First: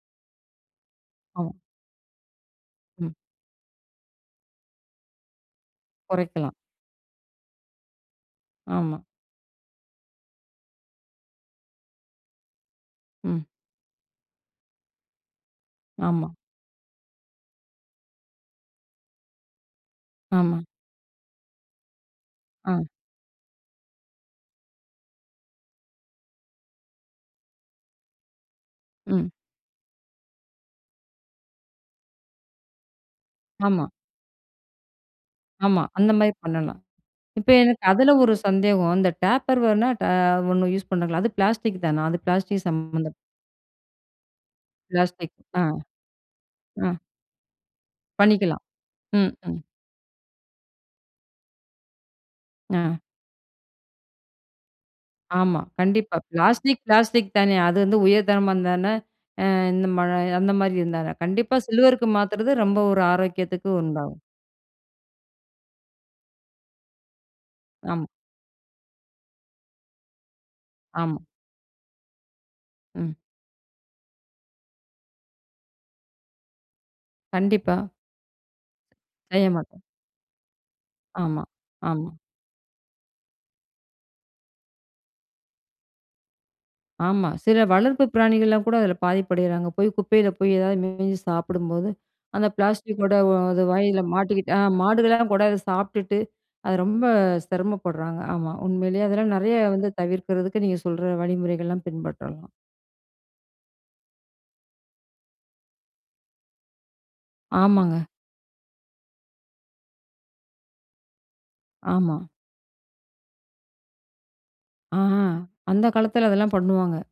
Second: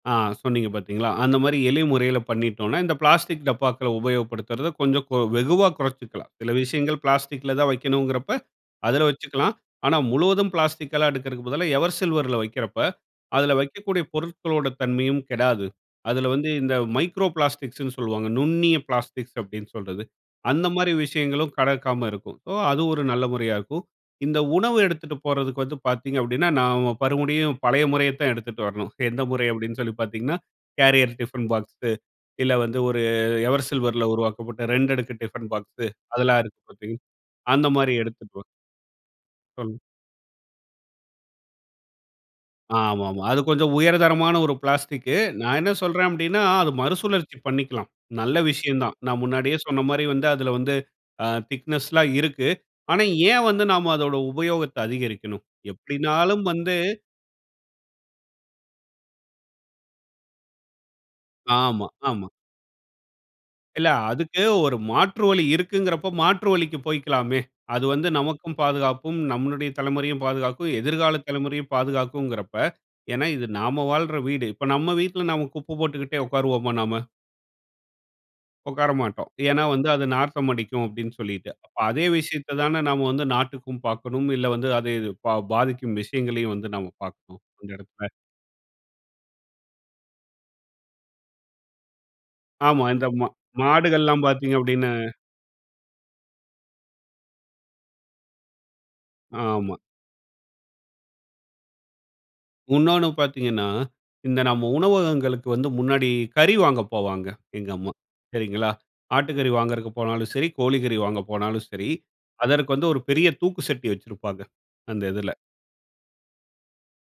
ஆ, சொன்னீங்க பார்த்தீங்களா? அந்த மாரி அம். எளிய முறையில பண்ணிட்டோம்ன்னா, இந்த ம். பிளாஸ்டிக் டப்பாக்கள உபயோகப்படுத்தறத கொஞ்சம் கொ வெகுவா கொறைச்சுக்கலாம். சில குறைக்கலாம். விஷயங்கள் பிளாஸ்டிக்ல தான் வைக்கணும்ங்கிறப்ப, ஆமா. அதுல வச்சுக்கலாம். ஆனா, முழுவதும் பிளாஸ்டிக்கல்லாம் எடுக்கறதுக்கு பதிலா எவர் சில்வர்ல வைக்கிறப்ப, ம். அதுல வைக்கக்கூடிய பொருட்களோட தன்மையும் கெடாது. அதுல ஆமா. வந்து இந்த மைக்ரோ பிளாஸ்டிக்ஸ்ன்னு சொல்லுவாங்க. 'நுண்ணிய பிளாஸ்டிக்ஸ்' அப்டீன்ன்னு சொல்றது. ஆமா. அந்த மாரி விஷயங்களும் கடக்காம இருக்கும். ஓ அது ஆ. ஒரு நல்ல முறையா இருக்கும். இந்த உணவு எடுத்துட்டு போறதுக்கு வந்து பார்த்தீங்க அப்படீன்னா, நாம மறுபடியும் பழைய முறையைத் தான் எடுத்துட்டு வரணும். எந்த ம். முறை? அப்டீன்னு சொல்லி பார்த்தீங்கன்னா, கேரியர் டிஃபன் பாக்ஸு, இல்ல வந்து ஒரு எவர் ஆமா. சில்வர்ல உருவாக்கப்பட்ட ரெண்டடுக்கு டிஃபன் ஆமா. பாக்ஸு, அந்த மாரி அதெல்லாம் இருக்கு பண்ணலாம். பார்த்தீங்க, இப்ப அந்த எனக்கு மாரி அதுல ஒரு எடுத்துக்கலாம். சந்தேகம். இந்த டேப்பர் [unintelligible] வேர்ணா ட ஒண்ணு யூஸ் பண்றாங்கல்ல, அது பிளாஸ்டிக் தானா? அது பிளாஸ்டிக் சம்மந்தப் ஆமாமா. அது கொஞ்சம் உயர்தரமான ஒரு பிளாஸ்டிக்கு. பிளாஸ்டிக், நா அ. என்ன சொல்றேன் அப்டீன்னா, அது அ. மறுசுழற்சி பண்ணிக்கலாம். நல்ல பண்ணிக்கலாம். விஷயந்தான். நா ம். முன்னாடியே ம். சொன்ன மாரி வந்து அதுல வந்து அ திக்னெஸ்லாம் இருக்கு. அ. ஆனா ஏன் வந்து நாம அதோட உபயோகத்த அதிகரிக்கணும்? ஆமா. கண்டிப்பா. எப்டின்னாலும் வந்து பிளாஸ்டிக், பிளாஸ்டிக் தான. அது வந்து உயர் தரமா இருந்தா என்ன? அ இந்த மல அந்த மாரி இருந்தா என்ன? கண்டிப்பா ஆமா, சில்வருக்கு ஆமா. மாத்துறது, ரொம்ப ஒரு ஆரோக்கியத்துக்கு இல்ல, உண்டாகும். அதுக்கு ஒரு மாற்று வழி இருக்குங்கிறப்ப, மாற்று வழிக்கு போய்க்கலாமே. அது ஆம். வந்து நமக்கும் பாதுகாப்பும், நம்முளுடைய தலைமுறையும் பாதுகாக்கும், எதிர்கால ஆமா. தலைமுறையும் பாதுகாக்கும்ங்கிறப்ப ம். ஏன்னா, இது நாம வாழ்ற வீடு. இப்ப நம்ம வீட்ல நம்ம குப்ப போட்டுக்கிட்டே உட்காருவோமா நாம? கண்டிப்பா. உட்கார மாட்டோம். செய்ய ஏன்னா மாட்டோம். வந்து, "அது நாற்றம் அடிக்கும்." அப்டீன்னு ஆமா, சொல்லீட்டு. அதே ஆமா. விஷயத்த தான, நாம வந்து நாட்டுக்கும் பார்க்கணும். இல்ல வந்து அது இது பா பாதிக்கும் விஷயங்களையும் வந்து நாம ஆமா. பார்க்கணும், சில அந்த வளர்ப்பு இடத்துல. பிராணிகள்லாம் கூட அதுல பாதிப்பு அடையிறாங்க. போய் குப்பையில போய் ஏதாவது மேஞ்சு சாப்பிடும்போது, அந்த ஆமா இந்த பிளாஸ்டிக்கோட மா ஒ அது வாயில மாடுகள்லாம் மாட்டிக்கிட்டு பார்த்தீங்க அ அப்டீன்னா மாடுகள்லாம் கூட அத சாப்ட்டுட்டு, அது ரொம்ப சிரமப்படுறாங்க. ஆமா, உண்மையிலே அதெல்லாம் நெறைய ஆமா. வந்து தவிர்க்கிறதுக்கு, நீங்க சொல்ற வழிமுறைகள்லாம் பின்பற்றலாம். உன்னொன்னு பார்த்தீங்கன்னா, இந்த நம்ம உணவகங்களுக்கு வந்து, முன்னாடி கறி வாங்க போவாங்க, எங்க அம்மா, ஆமாங்க. சரிங்களா? ஆட்டு கறி வாங்குறக்கு போனாலும் சரி, கோழிக்கறி வாங்க போனாலும் சரி, ஆமா. அதற்கு வந்து ஒரு பெரிய தூக்கு சட்டி வச்சுருப்பாங்க, ஆ. அந்த இதுல. அந்த காலத்தில அதெல்லாம் பண்ணுவாங்க.